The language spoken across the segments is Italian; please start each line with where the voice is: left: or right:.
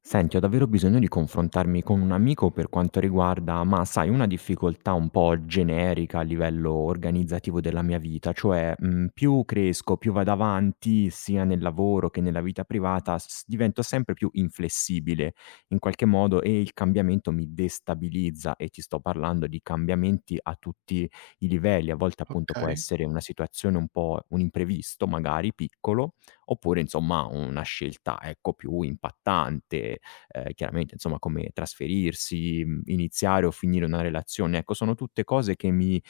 left: Senti, ho davvero bisogno di confrontarmi con un amico per quanto riguarda, ma sai, una difficoltà un po' generica a livello organizzativo della mia vita, cioè più cresco, più vado avanti, sia nel lavoro che nella vita privata, divento sempre più inflessibile in qualche modo e il cambiamento mi destabilizza e ti sto parlando di cambiamenti a tutti i livelli. A volte appunto può
right: Okay,
left: essere una situazione un po' un imprevisto, magari piccolo, oppure insomma una scelta, ecco, più impattante, chiaramente insomma come trasferirsi, iniziare o finire una relazione. Ecco, sono tutte cose che mi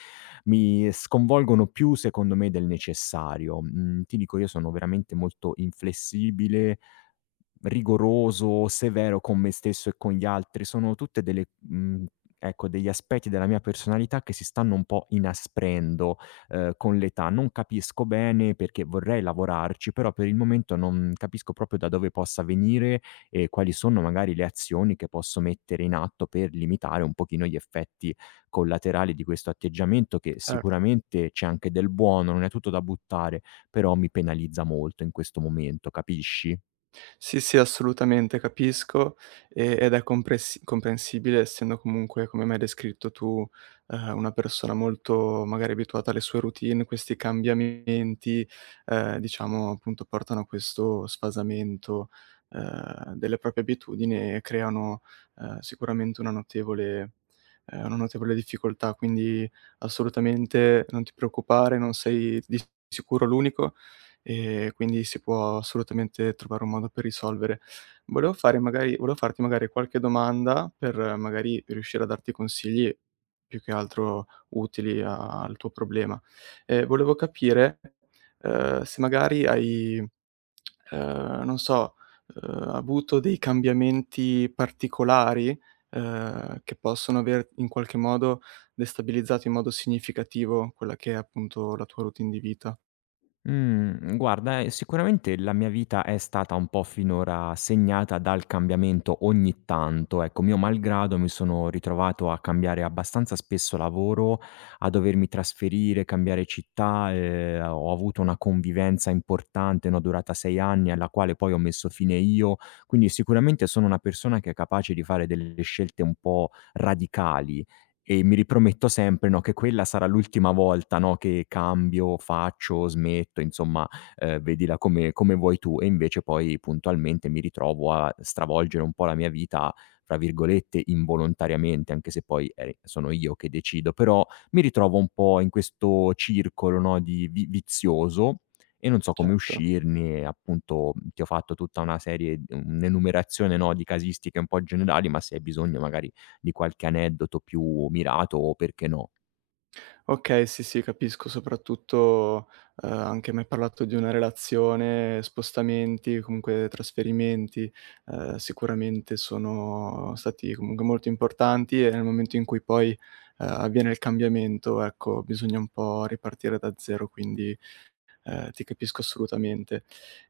left: mi sconvolgono più secondo me del necessario. Mhmm, Ti dico, io sono veramente molto inflessibile, rigoroso, severo con me stesso e con gli altri, sono tutte delle ecco, degli aspetti della mia personalità che si stanno un po' inasprendo, con l'età. Non capisco bene perché, vorrei lavorarci, però per il momento non capisco proprio da dove possa venire e quali sono magari le azioni che posso mettere in atto per limitare un pochino gli effetti collaterali di questo atteggiamento, che
right: certo.
left: sicuramente c'è anche del buono, non è tutto da buttare, però mi penalizza molto in questo momento, capisci?
right: Sì, sì, assolutamente, capisco, e ed è compresi comprensibile essendo comunque, come mi hai descritto tu, una persona molto magari abituata alle sue routine, questi cambiamenti, diciamo appunto portano a questo sfasamento, delle proprie abitudini e creano, sicuramente una notevole una notevole difficoltà. Quindi assolutamente non ti preoccupare, non sei di sicuro l'unico e quindi si può assolutamente trovare un modo per risolvere. Volevo farti magari qualche domanda per magari riuscire a darti consigli più che altro utili a al tuo problema. Volevo capire, se magari hai, non so, avuto dei cambiamenti particolari, che possono aver in qualche modo destabilizzato in modo significativo quella che è appunto la tua routine di vita.
left: Mhmm, Guarda, sicuramente la mia vita è stata un po' finora segnata dal cambiamento ogni tanto, ecco. Mio malgrado mi sono ritrovato a cambiare abbastanza spesso lavoro, a dovermi trasferire, cambiare città, ho avuto una convivenza importante, no, durata 6 anni, alla quale poi ho messo fine io, quindi sicuramente sono una persona che è capace di fare delle scelte un po' radicali. E mi riprometto sempre, no, che quella sarà l'ultima volta, no, che cambio, faccio, smetto, insomma, vedila come vuoi tu. E invece poi puntualmente mi ritrovo a stravolgere un po' la mia vita, tra virgolette, "involontariamente", anche se poi, sono io che decido. Però mi ritrovo un po' in questo circolo, no, di vi vizioso, e non so come
right: Certo.
left: uscirne, e appunto ti ho fatto tutta una serie, un'enumerazione, no, di casistiche un po' generali, ma se hai bisogno magari di qualche aneddoto più mirato, o perché no.
right: Okay, sì, sì, capisco. Soprattutto, anche m'hai parlato di una relazione, spostamenti, comunque trasferimenti, sicuramente sono stati comunque molto importanti e nel momento in cui poi, avviene il cambiamento, ecco, bisogna un po' ripartire da zero. Ti capisco assolutamente.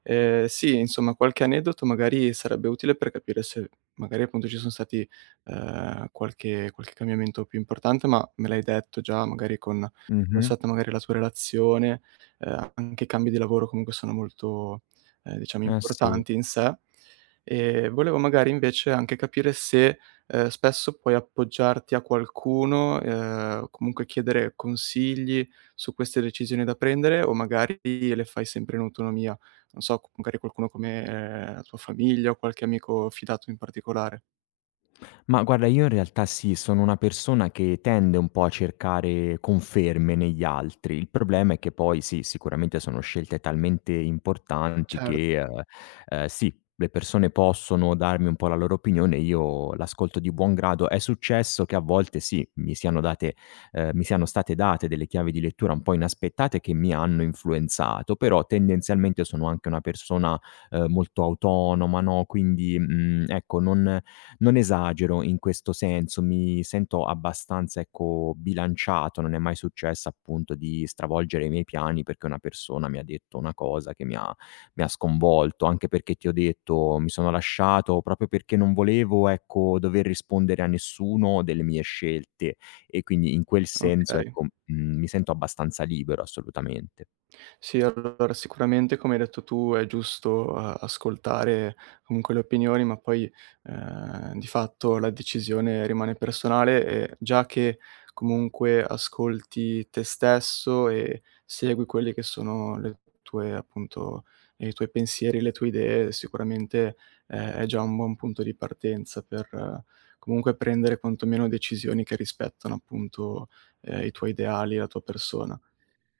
right: Sì, insomma qualche aneddoto magari sarebbe utile per capire se magari appunto ci son stati, qualche cambiamento più importante, ma me l'hai detto già magari con com'è
left: Mh-mh.
right: stata magari la tua relazione, anche i cambi di lavoro comunque sono molto, diciamo
left: Eh sì.
right: importanti in sé. Volevo magari invece anche capire se, spesso puoi appoggiarti a qualcuno, o comunque chiedere consigli su queste decisioni da prendere o magari le fai sempre in autonomia? Non so, magari qualcuno come la tua famiglia o qualche amico fidato in particolare.
left: Ma guarda, io in realtà sì, sono una persona che tende un po' a cercare conferme negli altri. Il problema è che poi sì, sicuramente sono scelte talmente importanti
right: Certo.
left: che, sì, le persone possono darmi un po' la loro opinione, io l'ascolto di buon grado. È successo che a volte sì, mi siano state date delle chiavi di lettura un po' inaspettate che mi hanno influenzato, però tendenzialmente sono anche una persona molto autonoma, no, quindi, ecco, non esagero in questo senso, mi sento abbastanza, ecco, bilanciato, non è mai successo appunto di stravolgere i miei piani perché una persona mi ha detto una cosa che mi ha sconvolto, anche perché ti ho detto, mi sono lasciato proprio perché non volevo, ecco, dover rispondere a nessuno delle mie scelte, e quindi in quel senso,
right: Okay.
left: ecco, mi sento abbastanza libero, assolutamente.
right: Sì, allora sicuramente come hai detto tu è giusto a ascoltare comunque le opinioni, ma poi, di fatto la decisione rimane personale e già che comunque ascolti te stesso e segui quelli che sono le tue appunto i tuoi pensieri, le tue idee, sicuramente è già un buon punto di partenza per comunque prendere quantomeno decisioni che rispettano appunto, i tuoi ideali, la tua persona.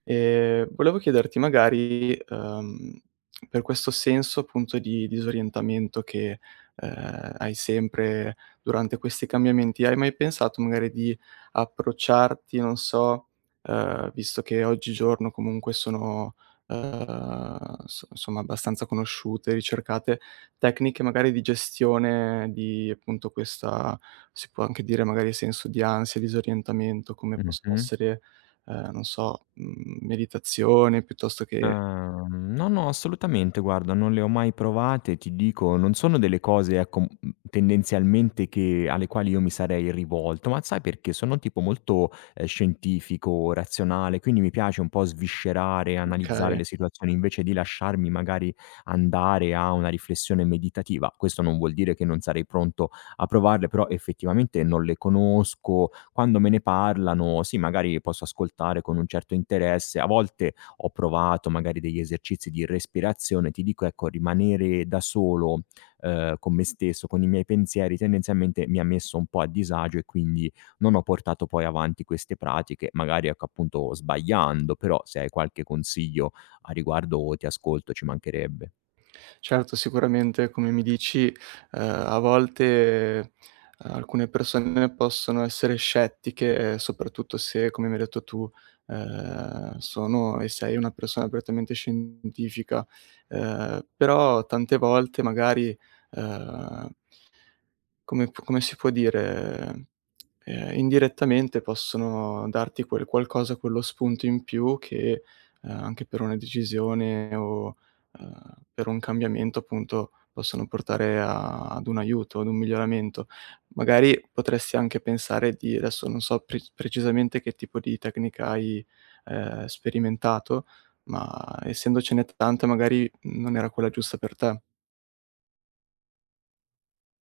right: Volevo chiederti magari, per questo senso appunto di disorientamento che, hai sempre durante questi cambiamenti, hai mai pensato magari di approcciarti, non so, visto che oggigiorno comunque sono, so insomma abbastanza conosciute, ricercate, tecniche magari di gestione di appunto questa si può anche dire magari senso di ansia, disorientamento, come possono
left: Mh-mh.
right: essere non so, meditazione piuttosto che
left: No, no, assolutamente guarda, non le ho mai provate, ti dico, non sono delle cose, ecco, tendenzialmente, che alle quali io mi sarei rivolto, ma sai perché, sono un tipo molto, scientifico, razionale, quindi mi piace un po' sviscerare, analizzare
right: okay.
left: le situazioni, invece di lasciarmi magari andare a una riflessione meditativa. Questo non vuol dire che non sarei pronto a provarle, però effettivamente non le conosco, quando me ne parlano sì, magari posso ascoltare con un certo interesse, a volte ho provato magari degli esercizi di respirazione, ti dico ecco, rimanere da solo, con me stesso, con i miei pensieri, tendenzialmente mi ha messo un po' a disagio, e quindi non ho portato poi avanti queste pratiche, magari ecco, appunto sbagliando, però se hai qualche consiglio a riguardo ti ascolto, ci mancherebbe.
right: Certo, sicuramente come mi dici, a volte alcune persone possono essere scettiche, soprattutto se, come mi hai detto tu, sono e sei una persona prettamente scientifica, però tante volte magari, ehm come si può dire, indirettamente possono darti quel qualcosa, quello spunto in più che, anche per una decisione o, per un cambiamento appunto possono portare a ad un aiuto, ad un miglioramento. Magari potresti anche pensare di adesso non so precisamente che tipo di tecnica hai, sperimentato, ma essendocene tante magari non era quella giusta per te.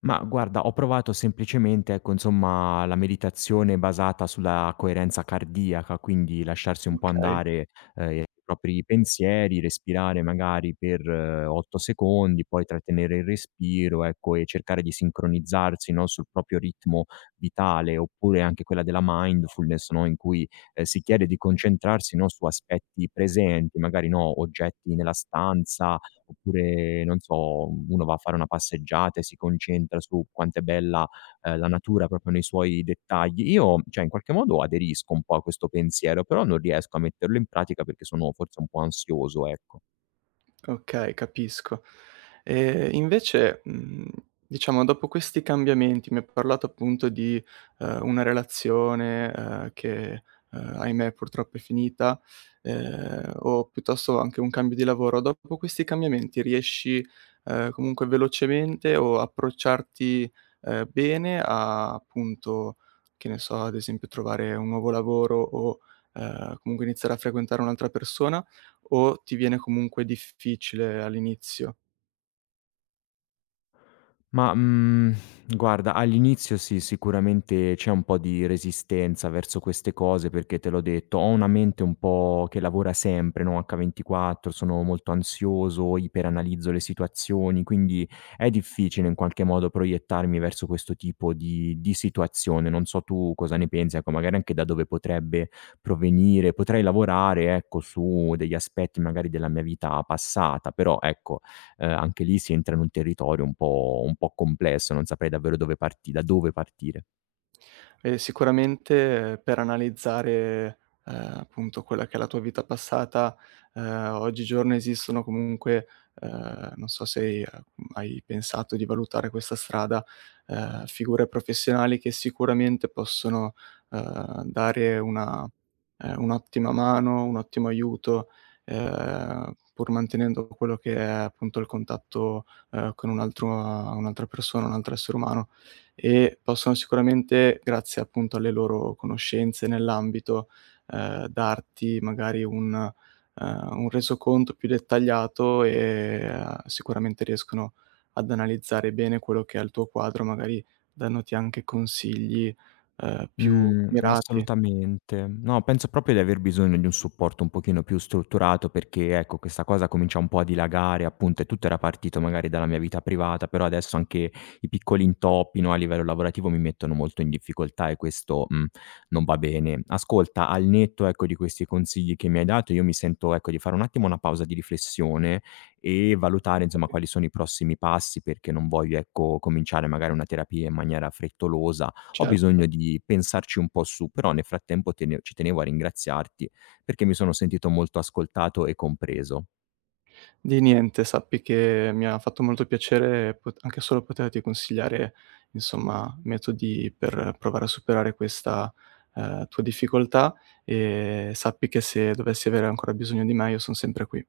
left: Ma guarda, ho provato semplicemente, ecco, insomma, la meditazione basata sulla coerenza cardiaca, quindi lasciarsi
right: Mh.
left: un po'
right: Okay?
left: andare, i propri pensieri, respirare magari per 8 secondi, poi trattenere il respiro, ecco, e cercare di sincronizzarsi, no, sul proprio ritmo vitale, oppure anche quella della mindfulness, no, in cui, si chiede di concentrarsi, no, su aspetti presenti, magari, no, oggetti nella stanza, oppure, non so, uno va a fare una passeggiata e si concentra su quanto è bella, la natura proprio nei suoi dettagli. Io, cioè, in qualche modo aderisco un po' a questo pensiero, però non riesco a metterlo in pratica perché sono forse un po' ansioso, ecco.
right: Okay, capisco. Invece, diciamo dopo questi cambiamenti, mi hai parlato appunto di, una relazione, che, ahimè purtroppo è finita, o piuttosto anche un cambio di lavoro. Dopo questi cambiamenti riesci, comunque velocemente o approcciarti, bene a appunto, che ne so, ad esempio trovare un nuovo lavoro o, comunque iniziare a frequentare un'altra persona? O ti viene comunque difficile all'inizio?
left: Ma, guarda, all'inizio sì, sicuramente c'è un po' di resistenza verso queste cose perché, te l'ho detto, ho una mente un po' che lavora sempre, no, H24, sono molto ansioso, iperanalizzo le situazioni, quindi è difficile in qualche modo proiettarmi verso questo tipo di situazione. Non so tu cosa ne pensi, ecco, magari anche da dove potrebbe provenire. Potrei lavorare, ecco, su degli aspetti magari della mia vita passata, però ecco, anche lì si entra in un territorio un po' complesso, non saprei davvero dove parti da dove partire.
right: Sicuramente per analizzare, appunto quella che è la tua vita passata, ehm, oggigiorno esistono comunque, non so se hai hai pensato di valutare questa strada, figure professionali che sicuramente possono, dare una un'ottima mano, un ottimo aiuto, pur mantenendo quello che è appunto il contatto, con un altro un'altra persona, un altro essere umano e possono sicuramente, grazie appunto alle loro conoscenze nell'ambito, darti magari un resoconto più dettagliato e, sicuramente riescono ad analizzare bene quello che è il tuo quadro, magari dandoti anche consigli, più mirati.
left: Assolutamente. No, penso proprio di aver bisogno di un supporto un pochino più strutturato perché, ecco, questa cosa comincia un po' a dilagare, appunto, e tutto era partito magari dalla mia vita privata, però adesso anche i piccoli intoppi, no, a livello lavorativo mi mettono molto in difficoltà, e questo, non va bene. Ascolta, al netto, ecco, di questi consigli che mi hai dato, io mi sento, ecco, di fare un attimo una pausa di riflessione e valutare, insomma, quali sono i prossimi passi, perché non voglio, ecco, cominciare magari una terapia in maniera frettolosa, ho
right: Certo.
left: bisogno di pensarci un po' su, però nel frattempo tene ci tenevo a ringraziarti perché mi sono sentito molto ascoltato e compreso.
right: Di niente, sappi che mi ha fatto molto piacere pot anche solo poterti consigliare, insomma, metodi per provare a superare questa, tua difficoltà e sappi che se dovessi avere ancora bisogno di me, io son sempre qui.